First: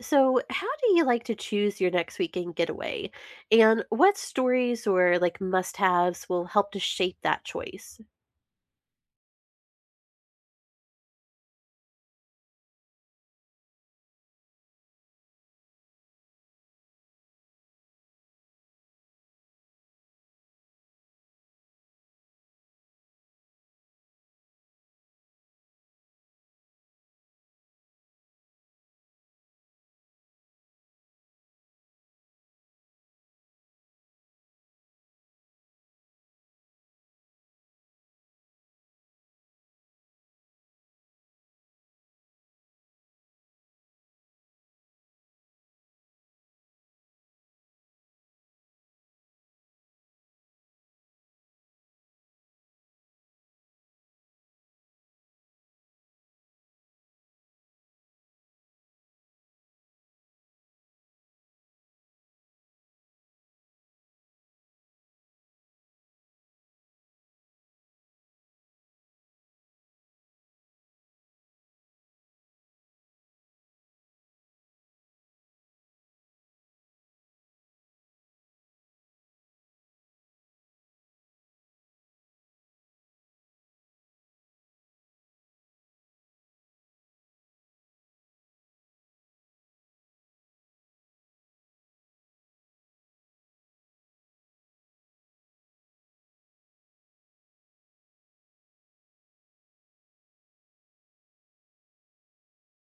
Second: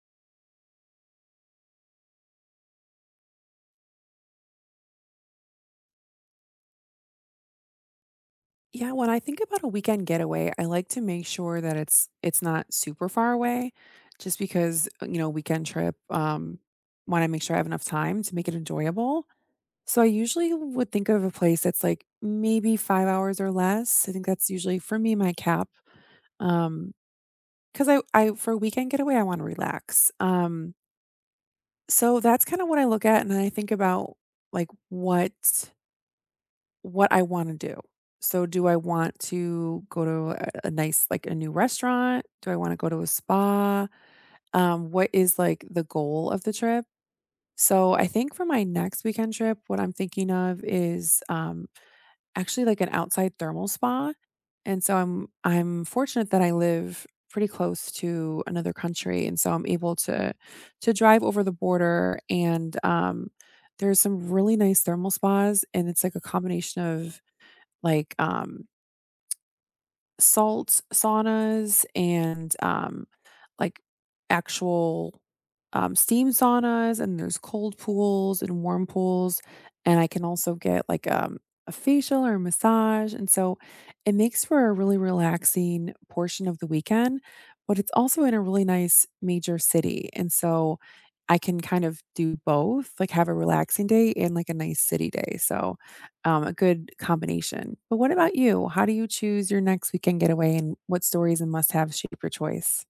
So, how do you like to choose your next weekend getaway? And what stories or like must haves will help to shape that choice? Yeah, when I think about a weekend getaway, I like to make sure that it's not super far away, just because, weekend trip, want to make sure I have enough time to make it enjoyable. So I usually would think of a place that's like maybe 5 hours or less. I think that's usually for me my cap. Um, because I for a weekend getaway, I want to relax. So that's kind of what I look at, and then I think about like what I wanna do. So, do I want to go to a new restaurant? Do I wanna go to a spa? What is, like, the goal of the trip? So, I think for my next weekend trip, what I'm thinking of is, actually, like, an outside thermal spa, and so I'm fortunate that I live pretty close to another country, and so I'm able to drive over the border. And, there's some really nice thermal spas, and it's, like, a combination of like, salt saunas and, like actual steam saunas, and there's cold pools and warm pools, and I can also get like a facial or a massage. And so it makes for a really relaxing portion of the weekend, but it's also in a really nice major city, and so I can kind of do both, like have a relaxing day and like a nice city day. So, a good combination. But what about you? How do you choose your next weekend getaway, and what stories and must have shape your choice?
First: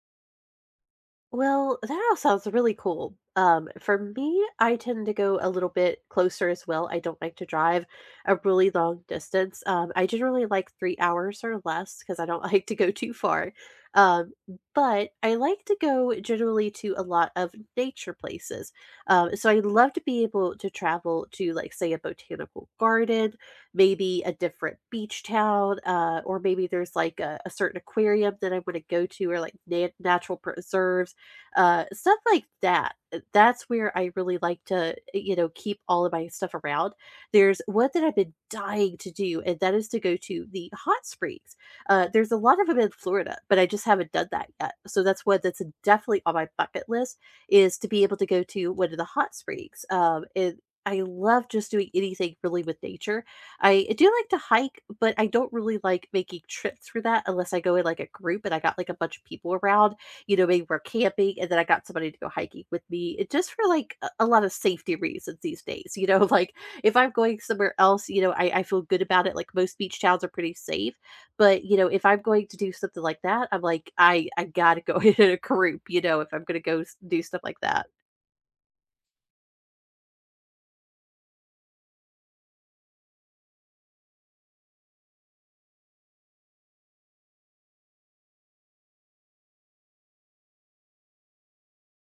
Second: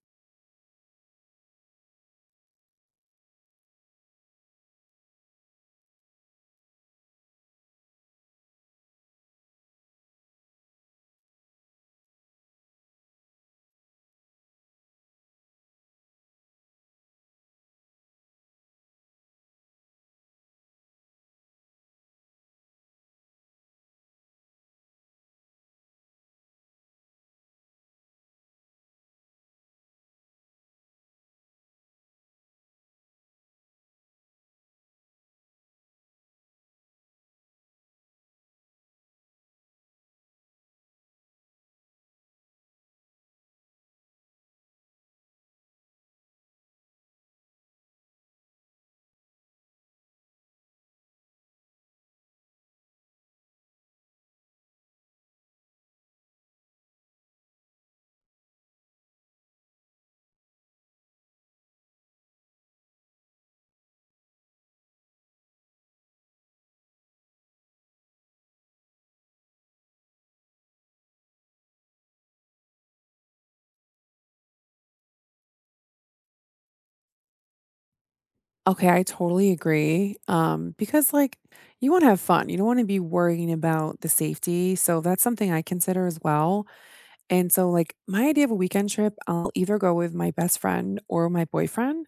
Well, that all sounds really cool. For me, I tend to go a little bit closer as well. I don't like to drive a really long distance. I generally like 3 hours or less because I don't like to go too far. Um, but I like to go generally to a lot of nature places. So I love to be able to travel to, like, say, a botanical garden, maybe a different beach town, or maybe there's like a certain aquarium that I want to go to, or like na natural preserves stuff like that. That's where I really like to, you know, keep all of my stuff around. There's one that I've been dying to do, and that is to go to the hot springs. There's a lot of them in Florida, but I just haven't done that yet. So that's one that's definitely on my bucket list is to be able to go to one of the hot springs. And I love just doing anything really with nature. I do like to hike, but I don't really like making trips for that unless I go in like a group and I got like a bunch of people around. You know, maybe we're camping, and then I got somebody to go hiking with me. It just for like a lot of safety reasons these days, you know, like if I'm going somewhere else, you know, I feel good about it. Like most beach towns are pretty safe, but you know, if I'm going to do something like that, I'm like, I gotta go in a group, you know, if I'm gonna do stuff like that. Okay, I totally agree. Because like, you want to have fun. You don't want to be worrying about the safety. So that's something I consider as well. And so, like, my idea of a weekend trip, I'll either go with my best friend or my boyfriend.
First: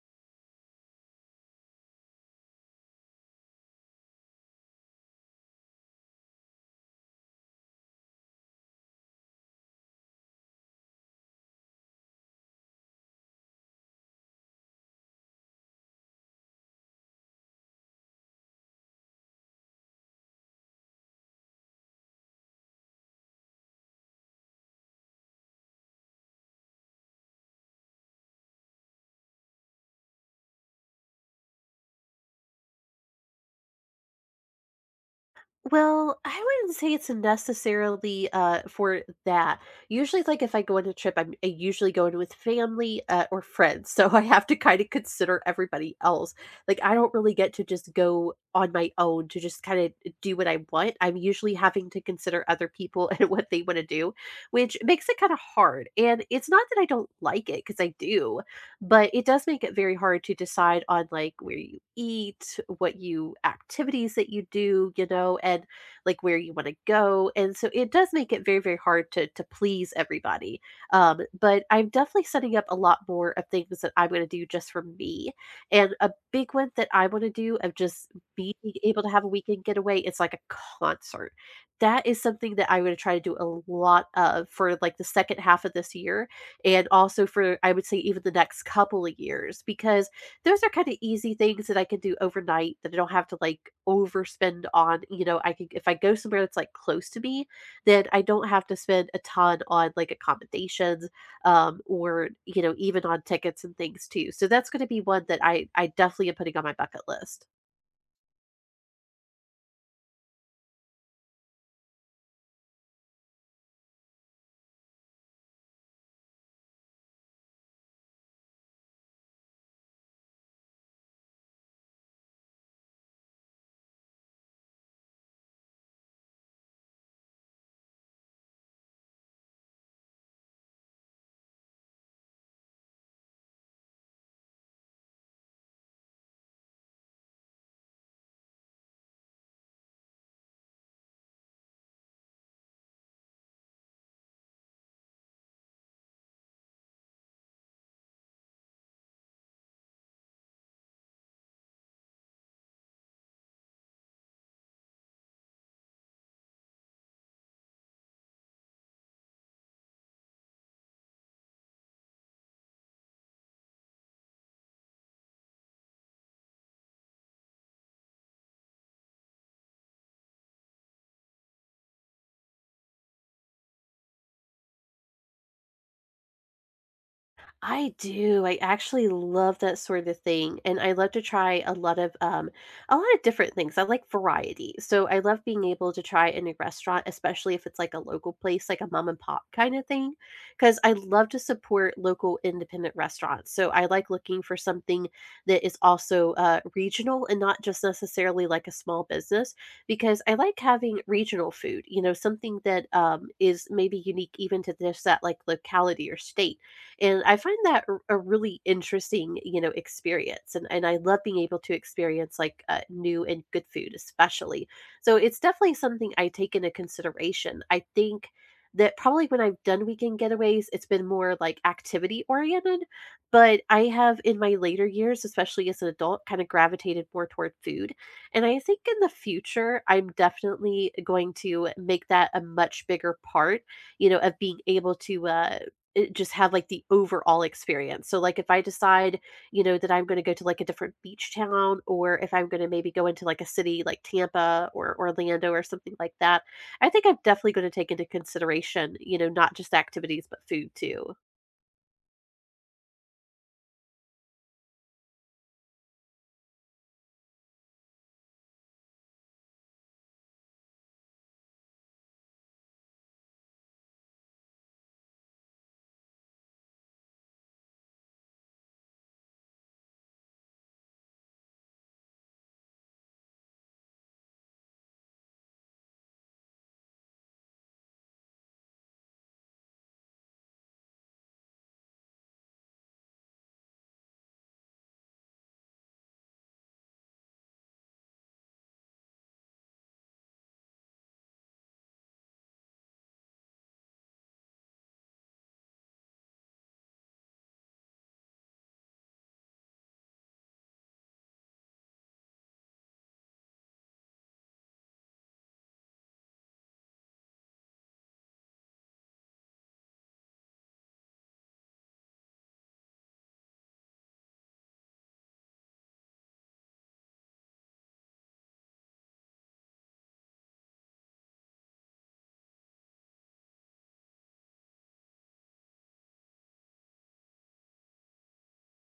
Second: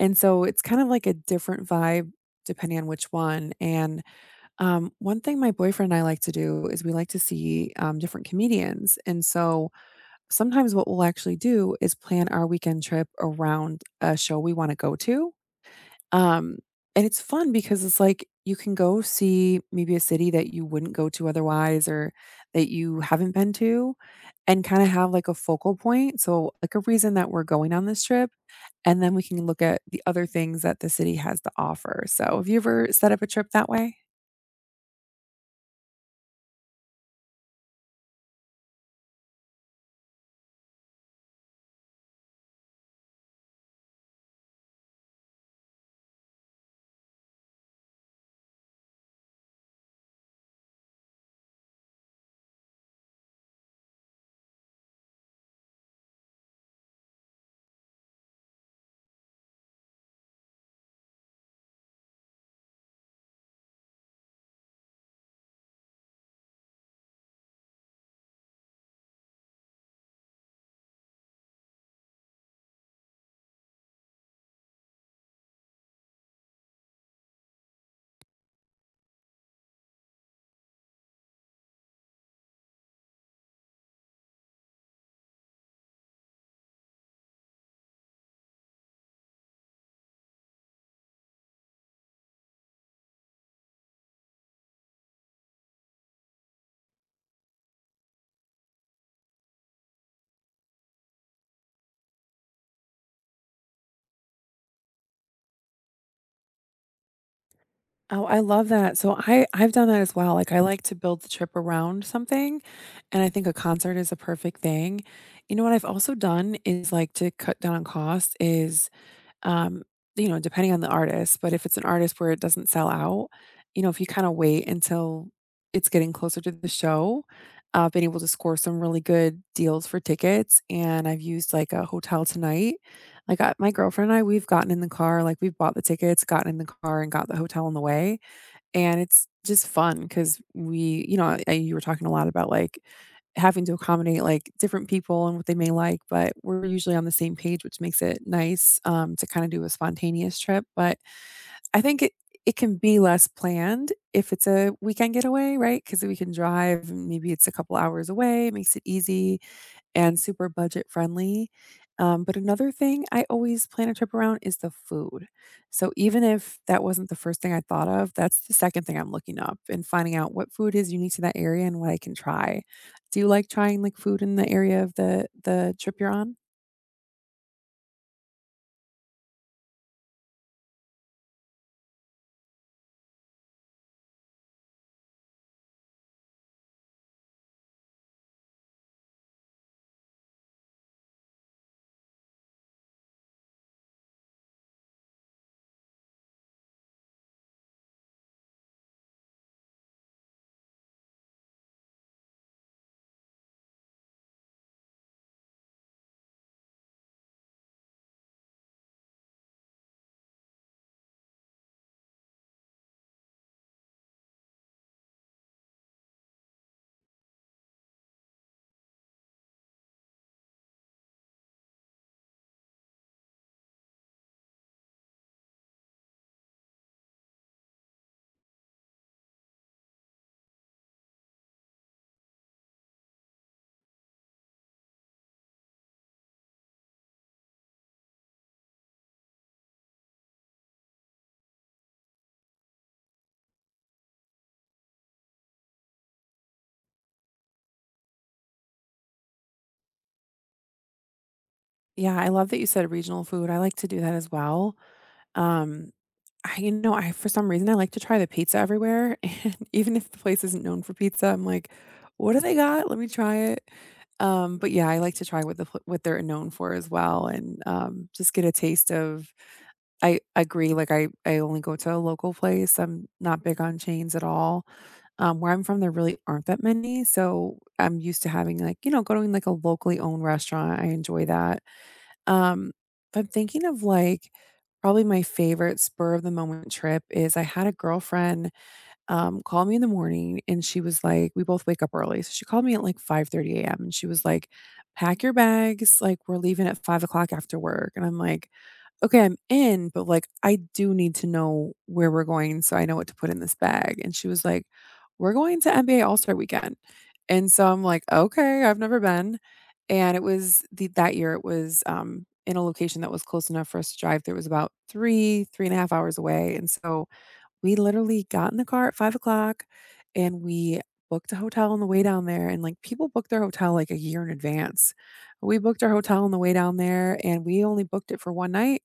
And so it's kind of like a different vibe depending on which one. And one thing my boyfriend and I like to do is we like to see different comedians. And so sometimes what we'll actually do is plan our weekend trip around a show we want to go to. Um, and it's fun because it's like you can go see maybe a city that you wouldn't go to otherwise, or that you haven't been to, and kind of have like a focal point. So, like, a reason that we're going on this trip. And then we can look at the other things that the city has to offer. So, have you ever set up a trip that way? Well, I wouldn't say it's necessarily for that. Usually like if I go on a trip, I usually going with family or friends. So I have to kind of consider everybody else. Like I don't really get to just go on my own to just kind of do what I want. I'm usually having to consider other people and what they want to do, which makes it kind of hard. And it's not that I don't like it because I do, but it does make it very hard to decide on like where you eat, what you activities that you do, you know, and like where you want to go. And so it does make it very, very hard to please everybody. But I'm definitely setting up a lot more of things that I'm going to do just for me. And a big one that I want to do of just being able to have a weekend getaway is like a concert. That is something that I'm going to try to do a lot of for like the second half of this year and also for I would say even the next couple of years because those are kind of easy things that I can do overnight that I don't have to like overspend on. You know, I can, if I go somewhere that's like close to me, then I don't have to spend a ton on like accommodations, or you know even on tickets and things too. So that's going to be one that I definitely am putting on my bucket list. Oh, I love that. So I've done that as well. Like, I like to build the trip around something, and I think a concert is a perfect thing. You know what I've also done is, like, to cut down on cost is, Um, depending on the artist, but if it's an artist where it doesn't sell out, if you kind of wait until it's getting closer to the show, I've been able to score some really good deals for tickets. And I've used like a hotel tonight. Like, I, my girlfriend and I, we've gotten in the car, like we've bought the tickets, gotten in the car, and got the hotel on the way. And it's just fun because we, you know, I, you were talking a lot about, like, having to accommodate, like, different people and what they may like, but we're usually on the same page, which makes it nice, to kinda do a spontaneous trip. But I think it can be less planned if it's a weekend getaway, right? Because we can drive, and maybe it's a couple hours away, it makes it easy and super budget friendly. But another thing I always plan a trip around is the food. So even if that wasn't the first thing I thought of, that's the second thing I'm looking up and finding out what food is unique to that area and what I can try. Do you like trying like food in the area of the trip you're on? I do. I actually love that sort of thing, and I love to try a lot of different things. I like variety, so I love being able to try a new restaurant, especially if it's like a local place, like a mom and pop kind of thing, because I love to support local independent restaurants. So I like looking for something that is also regional and not just necessarily like a small business, because I like having regional food. You know, something that is maybe unique even to just that like locality or state. And I find that a really interesting, you know, experience. And I love being able to experience like new and good food, especially. So it's definitely something I take into consideration. I think that probably when I've done weekend getaways, it's been more like activity oriented. But I have in my later years, especially as an adult, kind of gravitated more toward food. And I think in the future, I'm definitely going to make that a much bigger part, you know, of being able to it just have, like, the overall experience. So, like, if I decide, you know, that I'm gonna go to, like, a different beach town, or if I'm gonna maybe go into, like, a city like Tampa or Orlando or something like that, I think I'm definitely gonna take into consideration, you know, not just activities, but food too. Yeah, I love that you said regional food. I like to do that as well. Um, I for some reason I like to try the pizza everywhere, and even if the place isn't known for pizza, I'm like, what do they got? Let me try it. But yeah, I like to try what the pl what they're known for as well. And, just get a taste of. I agree, like, I only go to a local place, I'm not big on chains at all. Where I'm from, there really aren't that many, so I'm used to having, like, you know, going, like, a locally owned restaurant. I enjoy that. Um, I'm thinking of, like, probably my favorite spur of the moment trip is I had a girlfriend called me in the morning, and she was like, we both wake up early. So she called me at like 5:30 a.m. and she was like, pack your bags. Like, we're leaving at 5 o'clock after work. And I'm like, okay, I'm in, but like, I do need to know where we're going, so I know what to put in this bag. And she was like, we're going to NBA All Star weekend. And so I'm like, okay, I've never been. And it was that year, it was in a location that was close enough for us to drive. There was about three, three and a half hours away. And so we literally got in the car at 5 o'clock, and we booked a hotel on the way down there. And, like, people book their hotel, like, a year in advance. We booked our hotel on the way down there, and we only booked it for 1 night,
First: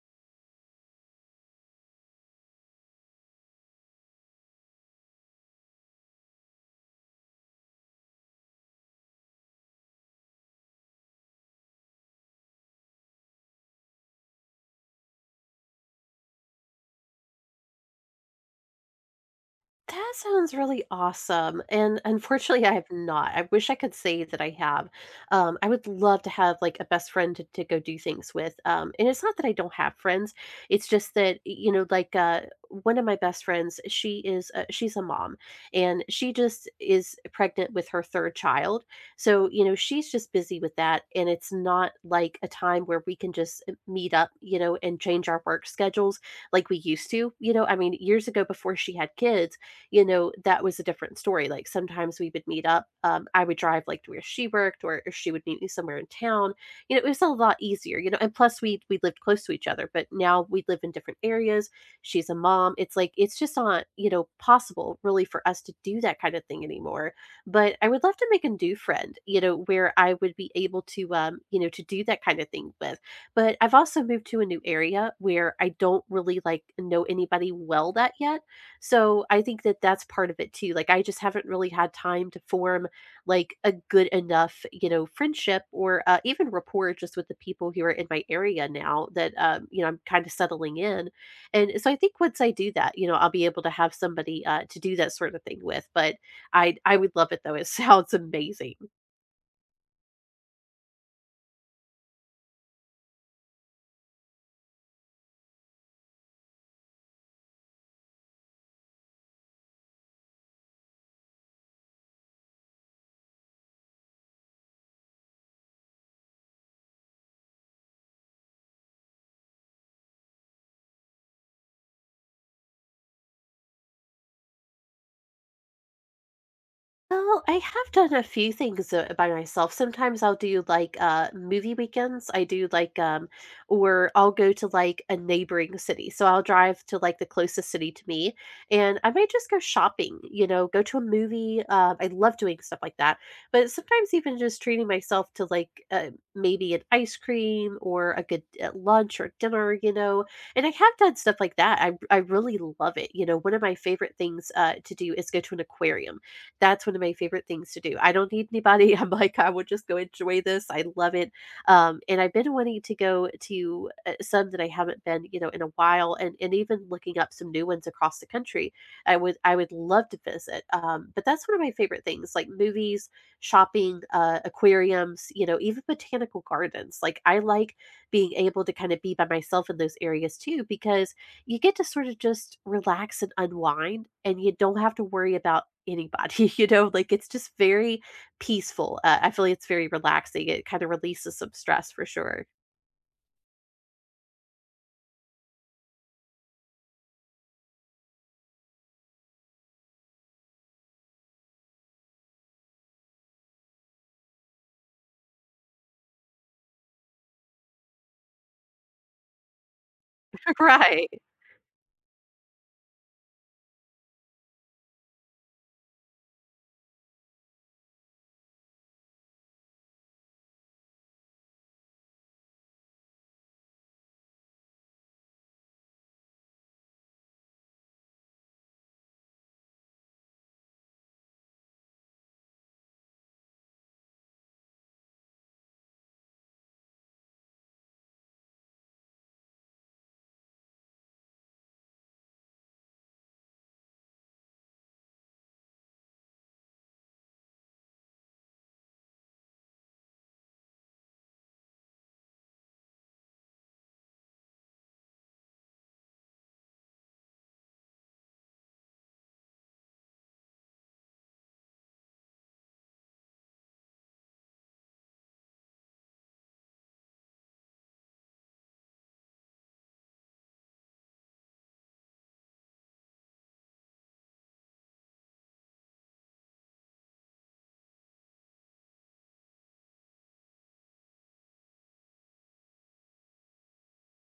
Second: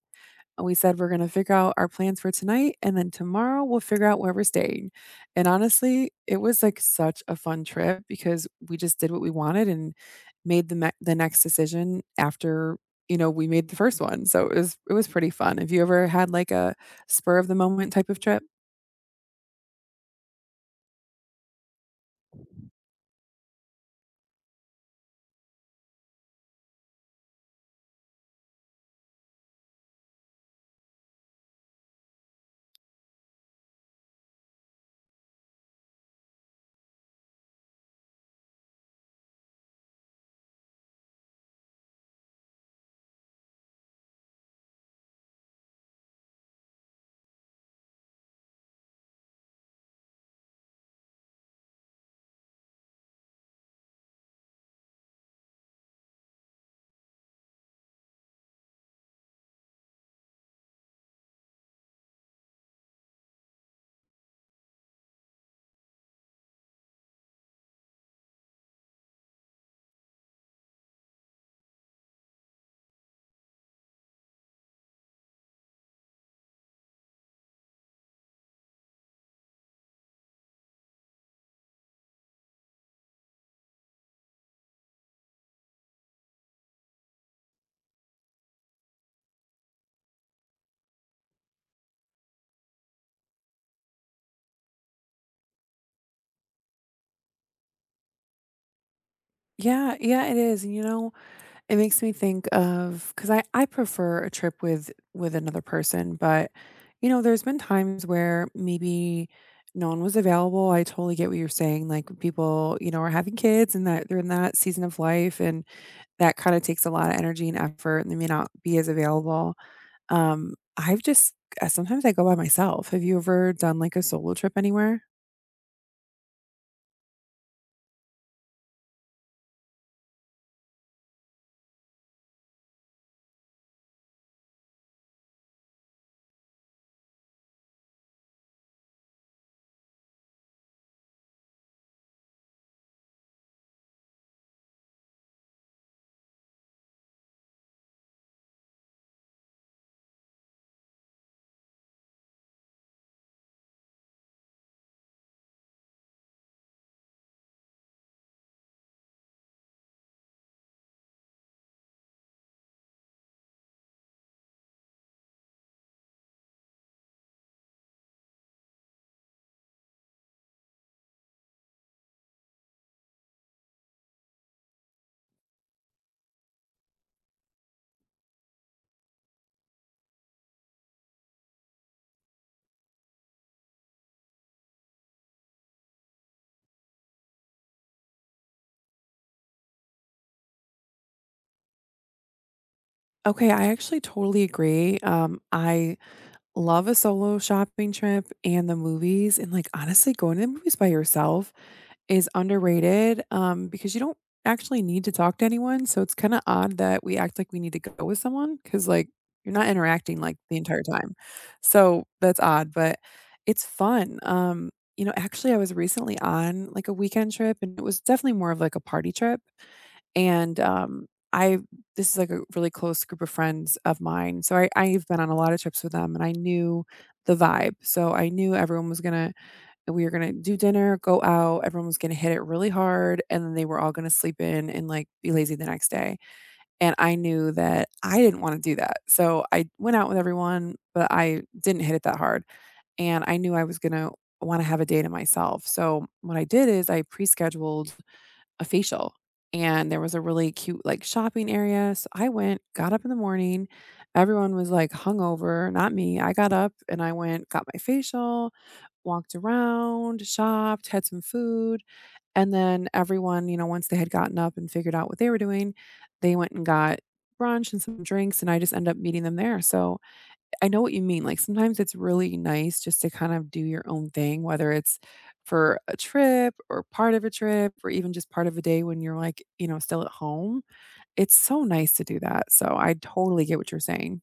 and we said, "We're gonna figure out our plans for tonight, and then tomorrow we'll figure out where we're staying." And honestly, it was, like, such a fun trip because we just did what we wanted and made the next decision after, you know, we made the first one. So it was pretty fun. Have you ever had, like, a spur of the moment type of trip? That sounds really awesome, and unfortunately, I have not. I wish I could say that I have. I would love to have, like, a best friend to go do things with, and it's not that I don't have friends, it's just that, you know, like, one of my best friends, she's a mom, and she just is pregnant with her 3rd child, so, you know, she's just busy with that, and it's not like a time where we can just, meet up, you know, and change our work schedules like we used to, you know? I mean, years ago before she had kids, you know, that was a different story. Like sometimes we would meet up. I would drive like to where she worked, or she would meet me somewhere in town. You know, it was a lot easier. You know, and plus we lived close to each other, but now we live in different areas. She's a mom. It's like it's just not you know possible really for us to do that kind of thing anymore. But I would love to make a new friend. You know, where I would be able to you know to do that kind of thing with. But I've also moved to a new area where I don't really like know anybody well that yet, so I think that that's part of it too. Like I just haven't really had time to form like a good enough, you know, friendship or even rapport just with the people who are in my area now that you know I'm kind of settling in. And so I think once I do that, you know, I'll be able to have somebody to do that sort of thing with. But I would love it though. It sounds amazing. Yeah, yeah, it is, it makes me think of, because I prefer a trip with another person. But, there's been times where maybe no one was available. I totally get what you're saying, like, people, are having kids, and that they're in that season of life, and that kinda takes a lot of energy and effort, and they may not be as available. I've just Sometimes I go by myself. Have you ever done, like, a solo trip anywhere? Well, I have done a few things by myself. Sometimes I'll do like movie weekends. I do like or I'll go to like a neighboring city. So I'll drive to like the closest city to me and I might just go shopping, you know, go to a movie. I love doing stuff like that. But sometimes even just treating myself to like maybe an ice cream or a good lunch or dinner, you know. And I have done stuff like that. I really love it. You know, one of my favorite things to do is go to an aquarium. That's one of my favorite things to do. I don't need anybody. I'm like, I would just go enjoy this. I love it. And I've been wanting to go to some that I haven't been, you know, in a while, and even looking up some new ones across the country. I would love to visit. But that's one of my favorite things, like movies, shopping, aquariums, you know, even botanical gardens. Like I like being able to kind of be by myself in those areas too, because you get to sort of just relax and unwind and you don't have to worry about anybody you know like it's just very peaceful. I feel like it's very relaxing. It kind of releases some stress for sure. Okay, I actually totally agree. I love a solo shopping trip and the movies, and, like, honestly, going to the movies by yourself is underrated, because you don't actually need to talk to anyone, so it's kinda odd that we act like we need to go with someone. Because, like, you're not interacting, like, the entire Right. time. So, that's odd, but it's fun. Actually, I was recently on, like, a weekend trip, and it was definitely more of, like, a party trip. And, I this is like a really close group of friends of mine, so I've been on a lot of trips with them, and I knew the vibe. So I knew everyone was gonna we were gonna do dinner, go out, everyone was gonna hit it really hard, and then they were all gonna sleep in and, like, be lazy the next day. And I knew that I didn't wanna do that. So I went out with everyone, but I didn't hit it that hard, and I knew I was gonna wanna have a day to myself. So what I did is I pre-scheduled a facial, and there was a really cute like shopping area. So I went, got up in the morning. Everyone was like hungover, not me. I got up and I went, got my facial, walked around, shopped, had some food. And then everyone, once they had gotten up and figured out what they were doing, they went and got brunch and some drinks. And I just ended up meeting them there. So I know what you mean. Like, sometimes it's really nice just to kind of do your own thing, whether it's for a trip or part of a trip or even just part of a day when you're like, still at home. It's so nice to do that. So I totally get what you're saying.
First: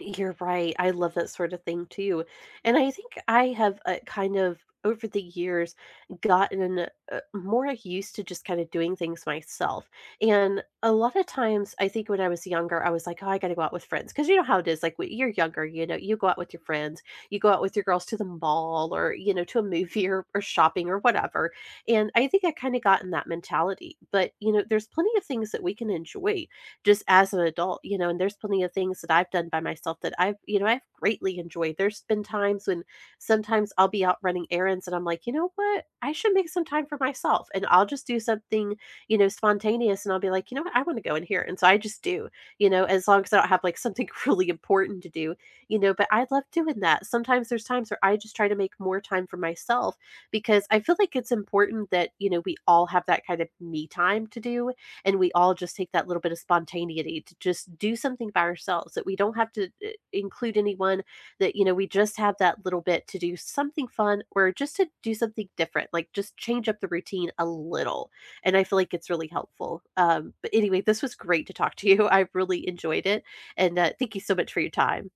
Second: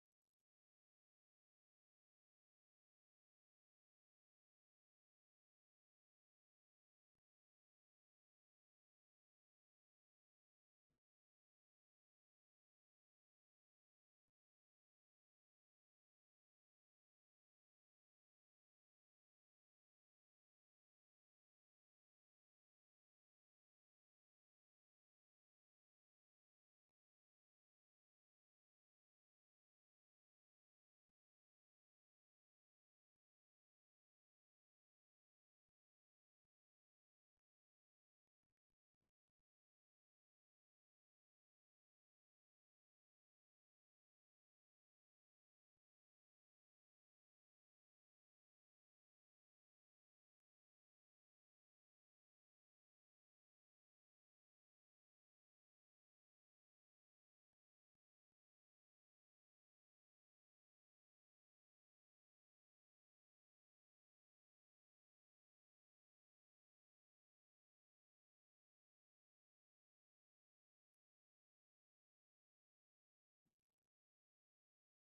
You're right. I love that sort of thing too. And I think I have kind of over the years gotten more used to just kind of doing things myself. And a lot of times, I think when I was younger, I was like, oh, I got to go out with friends. Because you know how it is. Like when you're younger, you know, you go out with your friends, you go out with your girls to the mall or, you know, to a movie, or shopping or whatever. And I think I kind of got in that mentality. But, you know, there's plenty of things that we can enjoy just as an adult, you know, and there's plenty of things that I've done by myself that I've, you know, I've greatly enjoyed. There's been times when sometimes I'll be out running errands and I'm like, you know what? I should make some time for myself and I'll just do something, you know, spontaneous and I'll be like, you know what? I want to go in here. And so I just do, you know, as long as I don't have like something really important to do, you know, but I love doing that. Sometimes there's times where I just try to make more time for myself because I feel like it's important that, you know, we all have that kind of me time to do, and we all just take that little bit of spontaneity to just do something by ourselves that we don't have to include anyone, that you know we just have that little bit to do something fun or just to do something different, like just change up the routine a little, and I feel like it's really helpful. But anyway, this was great to talk to you. I really enjoyed it, and thank you so much for your time.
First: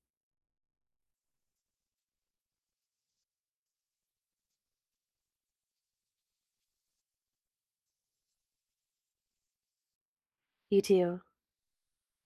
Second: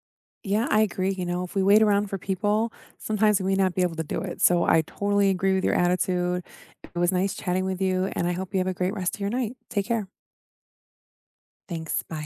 Yeah, I agree. You know, if we wait around for people, sometimes we may not be able to do it. So I totally agree with your attitude. It was nice chatting with you, and I hope you have a great rest of your night. Take care. You too. Thanks. Bye.